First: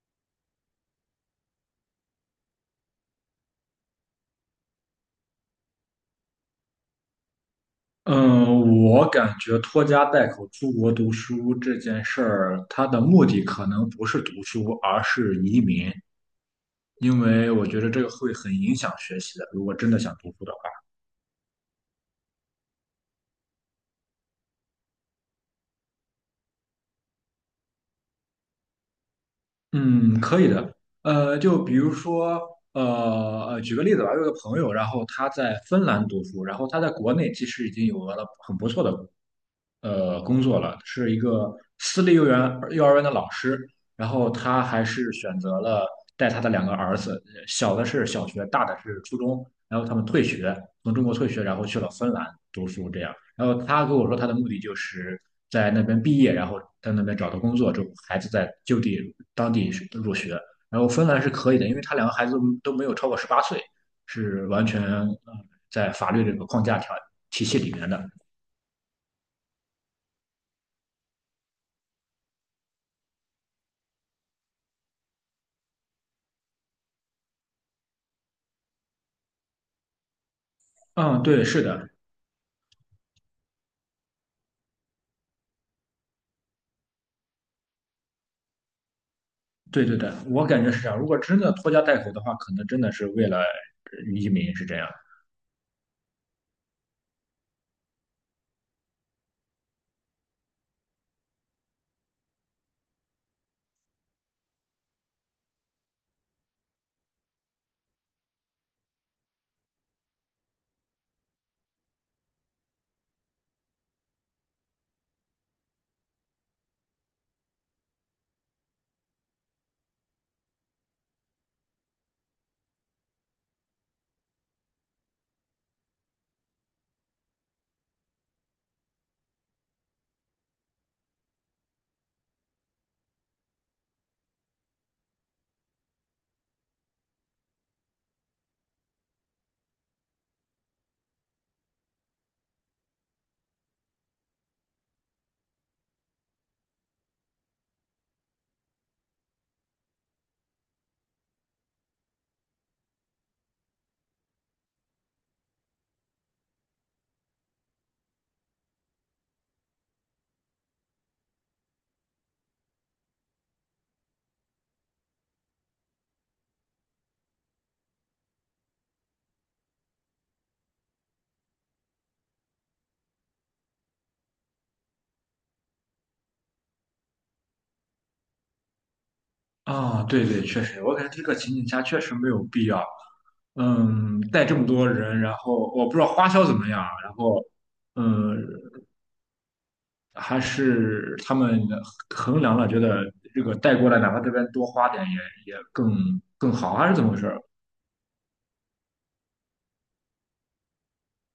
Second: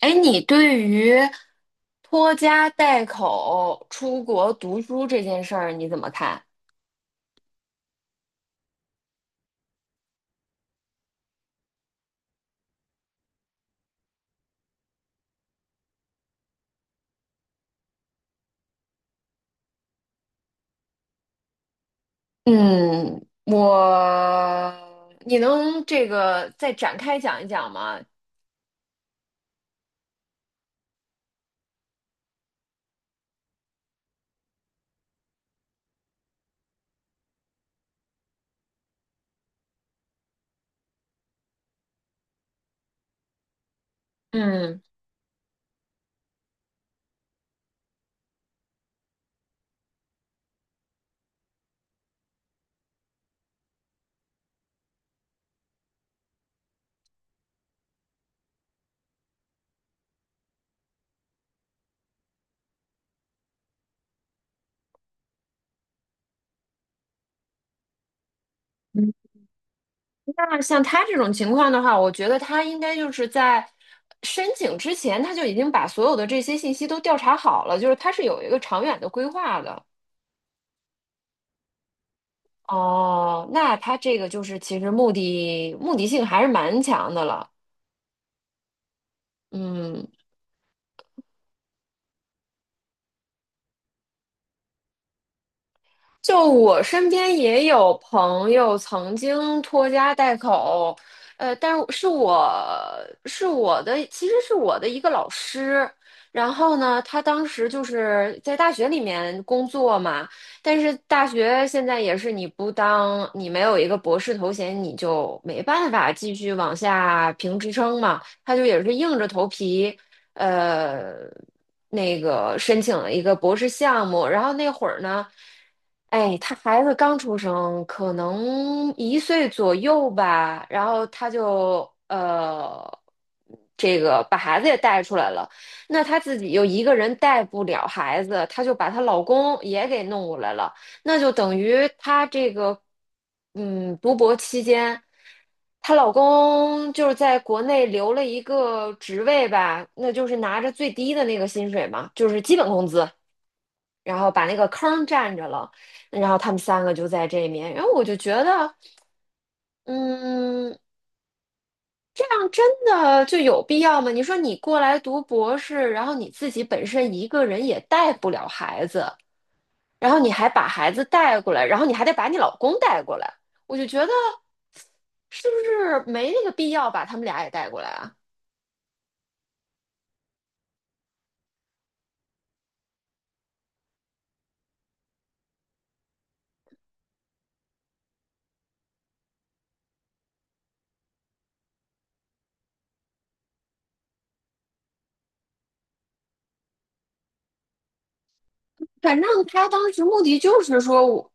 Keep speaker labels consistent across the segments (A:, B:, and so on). A: 哎，你对于拖家带口出国读书这件事儿你怎么看？
B: 嗯，我感觉拖家带口出国读书这件事儿，它的目的可能不是读书，而是移民，因为我觉得这个会很影响学习的。如果真的想读书的话。
A: 嗯，你能这个再展开讲一讲吗？
B: 嗯，可以的。就比如说，呃举个例子吧，我有个朋友，然后他在芬兰读书，然后他在国内其实已经有了很不错的工作了，是一个私立幼儿园的老师。然后他
A: 嗯，
B: 还是选择了带他的两个儿子，小的是小学，大的是初中。然后他们退学，从中国退学，然后去了芬兰读书，这样。然后他跟我说他的目的就是在那边毕业，然后在那边找到工作之后，孩子在就地当地入学。然后芬兰是可以的，因为他两个孩子都没有超过18岁，是完全在法律这个框架条体系里面的。
A: 嗯，那像他这种情况的话，我觉得他应该就是在申请之前他就已经把所有的这些信息都调查好了，就是他是有一个长远的规划的。
B: 嗯，对，是的，
A: 哦，那他这个就是其实目的性还是蛮强的了。
B: 对对
A: 嗯。
B: 对，我感觉是这样。如果真的拖家带口的话，可能真的是为了移民是这样。
A: 就我身边也有朋友曾经拖家带口，但是是我是我的，其实是我的一个老师。然后呢，他当时就是在大学里面工作嘛，但是大学现在也是你不当，你没有一个博士头衔，你就没办法继续往下评职称嘛。他就也是硬着头皮，呃，那个申请了一个博士项目，然后那会儿呢，哎，他孩子刚出生，可能1岁左右吧，然后他就这个把孩子也带出来了，那她自己又一个人带不了孩子，她就把她老公也给弄过来了。那就等于她这个，嗯，读博期间，她老公就是在国内留了一个职位吧，那就是拿着最低的那个薪水嘛，就是基本工资，然后把那个坑占着了，然后他们三个就在这面，然后我就觉得，嗯，这样真的就有必要吗？你说你过来读博士，然后你自己本身一个人也带不了孩子。然后你还把孩子带过来，然后你还得把你老公带过来，我就觉得是不是没那个必要把他们俩也带过来啊？
B: 啊、对对，确实，我感觉这个情景下确实没有必要。嗯，带这么多人，然后我不知道花销怎么样，然后，嗯，还是他们衡量了，觉得这个带过来，哪怕这边多花点也更好，还是怎么回事儿
A: 反正他当时目的就是说我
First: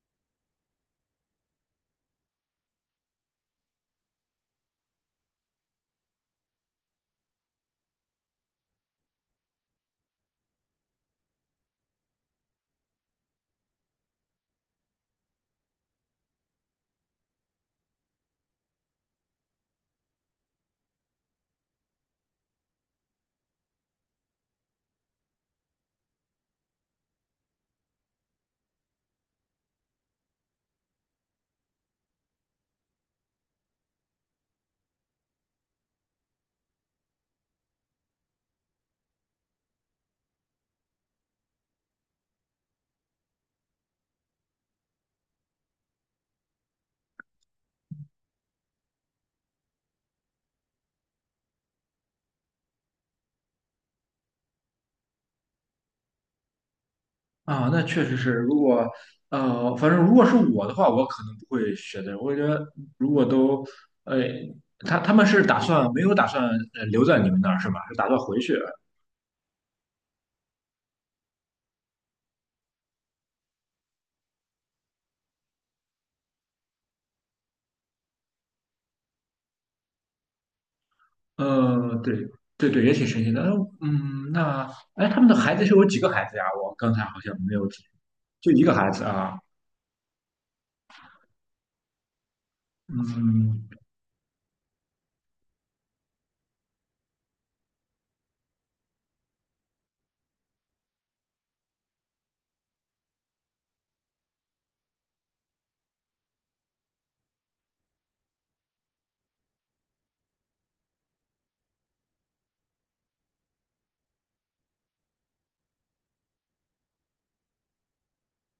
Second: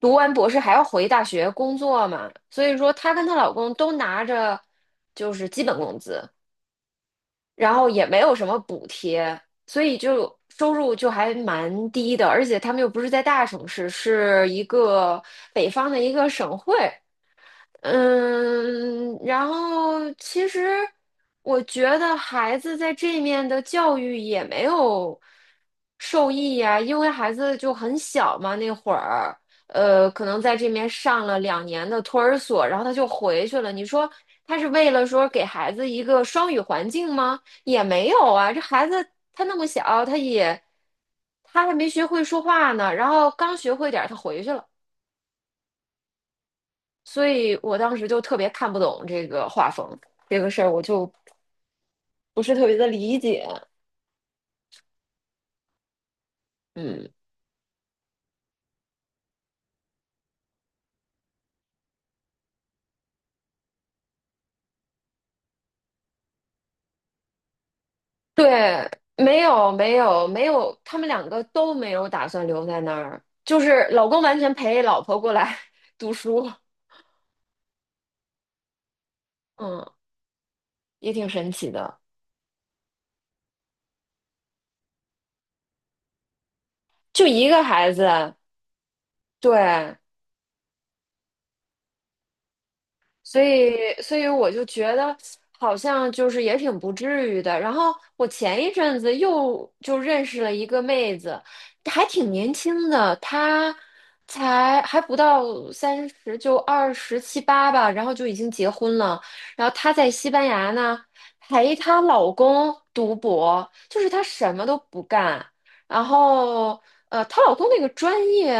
A: 读完博士还要回大学工作嘛，所以说她跟她老公都拿着就是基本工资，然后也没有什么补贴，所以就收入就还蛮低的，而且他们又不是在大城市，是一个北方的一个省会。嗯，然后其实我觉得孩子在这面的教育也没有受益呀，因为孩子就很小嘛，那会儿，可能在这面上了2年的托儿所，然后他就回去了。你说他是为了说给孩子一个双语环境吗？也没有啊，这孩子他那么小，他还没学会说话呢，然后刚学会点儿，他回去了。所以我当时就特别看不懂这个画风这个事儿，我就不是特别的理解。嗯，
B: 啊？那确实是，反正如果是我的话，我可能不会选择，我觉得如果都，呃，他们是打算没有打算留在你们那儿是吧？是打算回去啊？
A: 对，没有没有没有，他们两个都没有打算留在那儿，就是老公完全陪老婆过来 读书，嗯，也挺神奇的，
B: 对对对，也挺神奇的。那哎，他们的孩子是有几个孩子呀？我刚才好
A: 就
B: 像
A: 一
B: 没
A: 个
B: 有记，
A: 孩子，
B: 就一个孩子啊。
A: 对，所
B: 嗯，
A: 以，所以我就觉得好像就是也挺不至于的。然后我前一阵子又就认识了一个妹子，还挺年轻的，她才还不到30，就二十七八吧，然后就已经结婚了。然后她在西班牙呢，陪她老公读博，就是她什么都不干。然后呃，她老公那个专业，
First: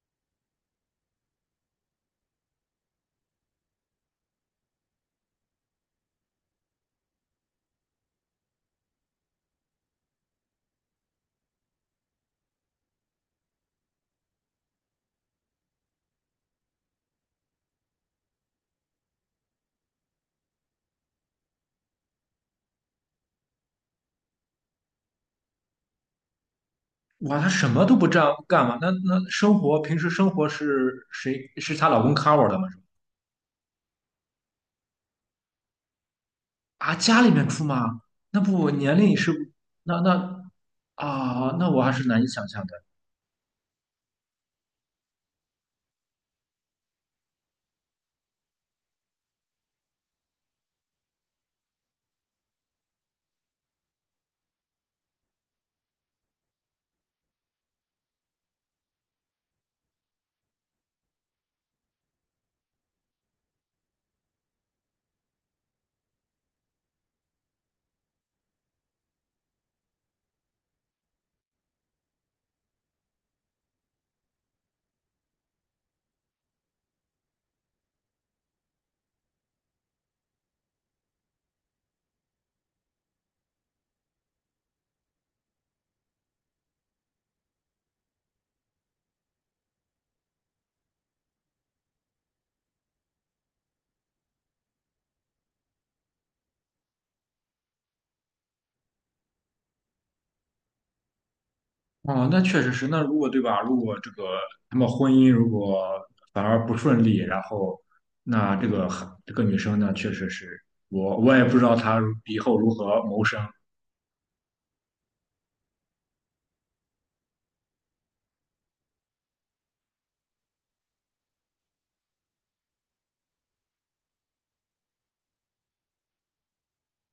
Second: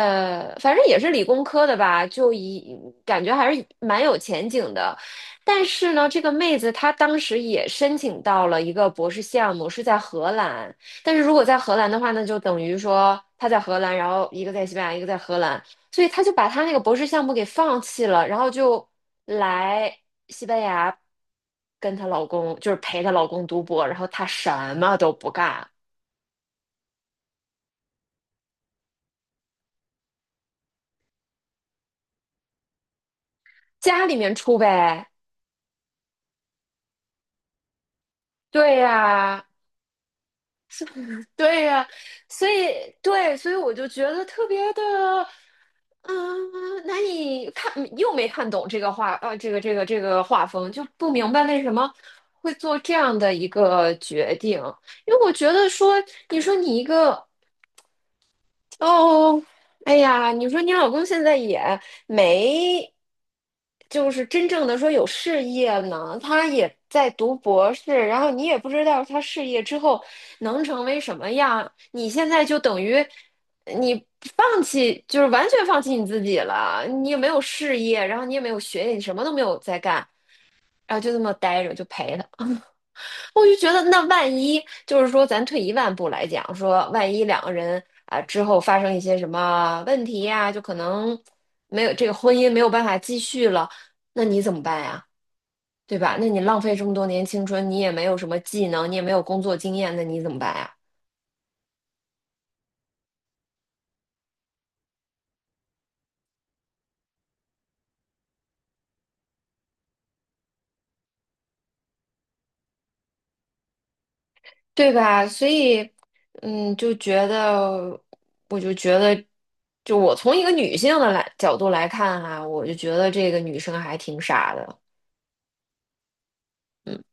A: 反正也是理工科的吧，感觉还是蛮有前景的。但是呢，这个妹子她当时也申请到了一个博士项目，是在荷兰。但是如果在荷兰的话，那就等于说她在荷兰，然后一个在西班牙，一个在荷兰，所以她就把她那个博士项目给放弃了，然后就来西班牙跟她老公，就是陪她老公读博，然后她什么都不干，
B: 哇，他什么都不干干嘛？那那生活平时生活是谁是她老公 cover 的吗？是吧
A: 家里面出呗。
B: 啊，家里面出吗？那不
A: 对
B: 年龄是
A: 呀，
B: 那啊，
A: 对
B: 那我
A: 呀，
B: 还是难以想
A: 所
B: 象的。
A: 以对，所以我就觉得特别的，嗯，难以看，又没看懂这个画，这个画风，就不明白为什么会做这样的一个决定。因为我觉得说，你说你一个哦，哎呀，你说你老公现在也没，就是真正的说有事业呢，他也在读博士，然后你也不知道他事业之后能成为什么样，你现在就等于你放弃，就是完全放弃你自己了，你也没有事业，然后你也没有学业，你什么都没有在干，然后就这么待着就陪他。我就觉得，那万一就是说，咱退一万步来讲，说万一两个人啊之后发生一些什么问题呀，就可能没有这个婚姻没有办法继续了，那你怎么办呀？对吧？那你浪费这么多年青春，你也没有什么技能，你也没有工作经验，那你怎么办呀？
B: 哦，那确实是。那如果对吧？如果这个他们婚姻如果反而不顺利，然后那这个孩这个女生呢，确实是我也不知道她以后如何谋生。
A: 对吧？所以，嗯，就觉得，我就觉得，就我从一个女性的来角度来看哈，我就觉得这个女生还挺傻的，嗯。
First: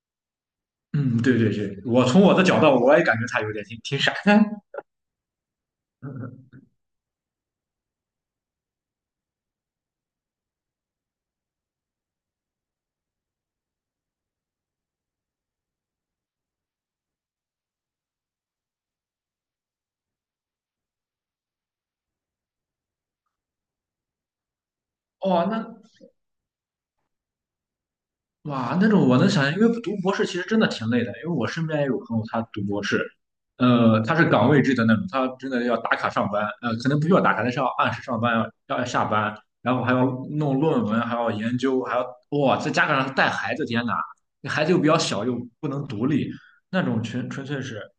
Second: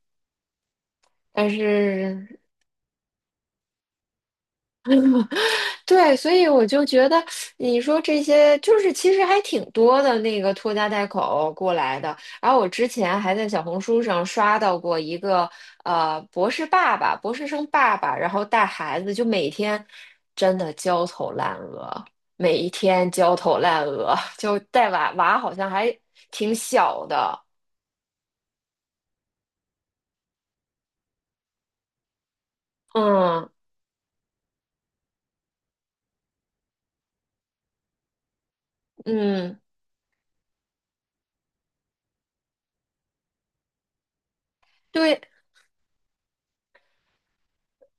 B: 嗯，对
A: 但
B: 对对，我从我
A: 是
B: 的角度，我也感觉她有点挺傻的。
A: 对，所 以我就觉得你说这些就是其实还挺多的那个拖家带口过来的。然后我之前还在小红书上刷到过一个博士生爸爸，然后带孩子就每天真的焦头烂额，每一天焦头烂额，就带娃娃
B: 哦，
A: 好像
B: 那
A: 还挺小的。
B: 哇，那种我能想象，因为读博士其实真的挺累的，因为我身边也有朋友他读博士，
A: 嗯
B: 他是岗位制的那种，他真的要打卡上班，可能不需要打卡，但是要按时上班，要下班，
A: 嗯，
B: 然后还要弄论文，还要研究，还要哇，在加上带孩子，天呐，那孩子又比较
A: 对，
B: 小，又不能独立，那种纯粹是，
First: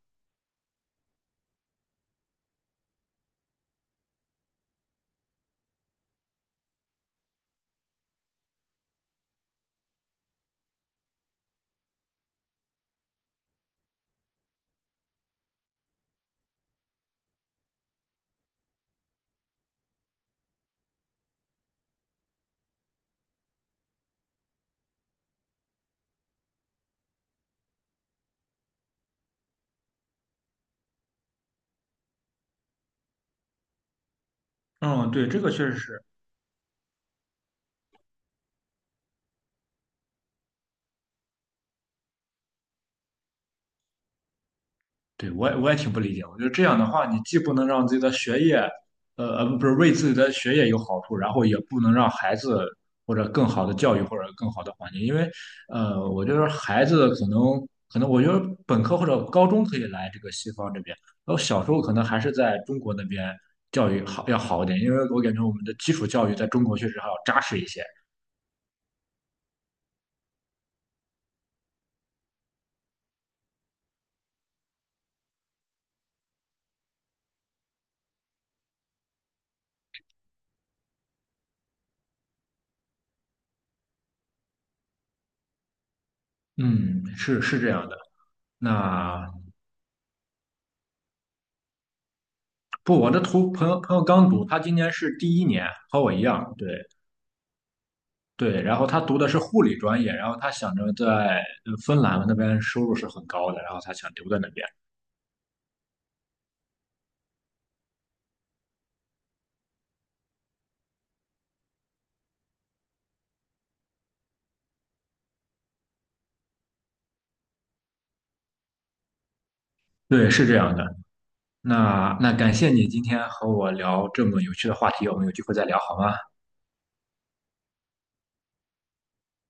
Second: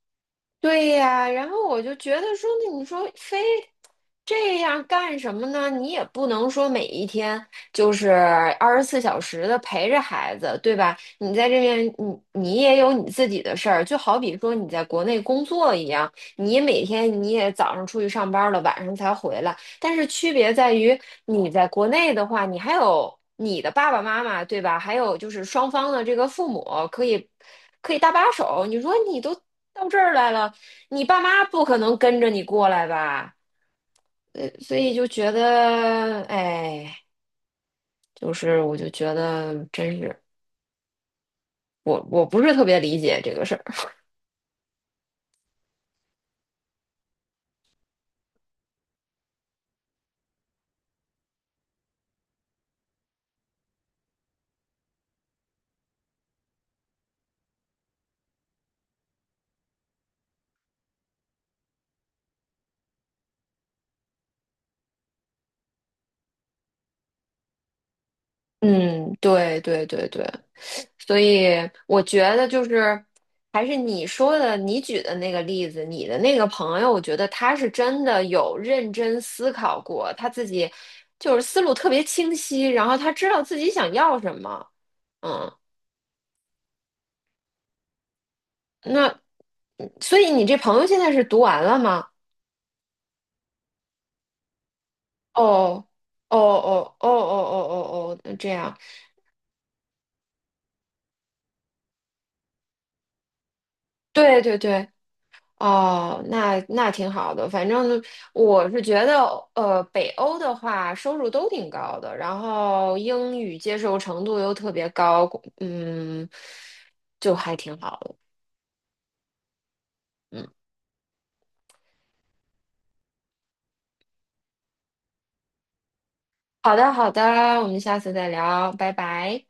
A: 对呀，然后我就觉得说，那你说非这样干什么呢？你也不能说每一天就是24小时的陪着孩子，对吧？你在这边，你也有你自己的事儿，就好比说你在国内工作一样，你每天你也早上出去上班了，晚上才回来，但是区别在于你在国内的话，你还有你的爸爸妈妈，对吧？还有就是双方的这个父母可以可以搭把手。你说你都到这儿来了。你爸妈不可能跟着你过来吧？呃，所以就
B: 嗯，对，
A: 觉
B: 这个确实是，
A: 得，哎，就是我就觉得真是我不是特别理解这个事儿。
B: 对，我也挺不理解。我觉得这样的话，你既不能让自己的学业，不是为自己的学业有好处，然后也不能让孩子或者更好的教育或者更好的环境，因为，我觉得孩子可能，我觉得本科或者高中可以来这个西方这边，然后小时候可能还是在中国那边教育好要好一点，因为我感觉我们的基础教育在中国确实还要扎实一些。
A: 嗯，对对对对，所以我觉得就是还是你说的，你举的那个例子，你的那个朋友，我觉得他是真的有认真思考过，他自己就是思路特别清晰，然后他知道自己想要什么。嗯。
B: 嗯，是是这样的。
A: 那，
B: 那
A: 嗯所以你这朋友现在是读完了吗？
B: 不，我的图朋友朋友刚读，他今年是第一年，
A: 哦，
B: 和我一
A: 哦
B: 样，对。
A: 哦哦哦哦哦哦，这
B: 对，
A: 样，
B: 然后他读的是护理专业，然后他想着在芬兰那边收入是很高的，然后他想留在
A: 对
B: 那
A: 对
B: 边。
A: 对，哦，那挺好的。反正我是觉得，呃，北欧的话收入都挺高的，然后英语接受程度又特别高，嗯，就还挺好的。
B: 对，是
A: 嗯，
B: 这样的。那那感谢你今天和我聊这么有趣的话题，我们有机会再聊好吗？
A: 好的好的，我们下次再聊，拜拜。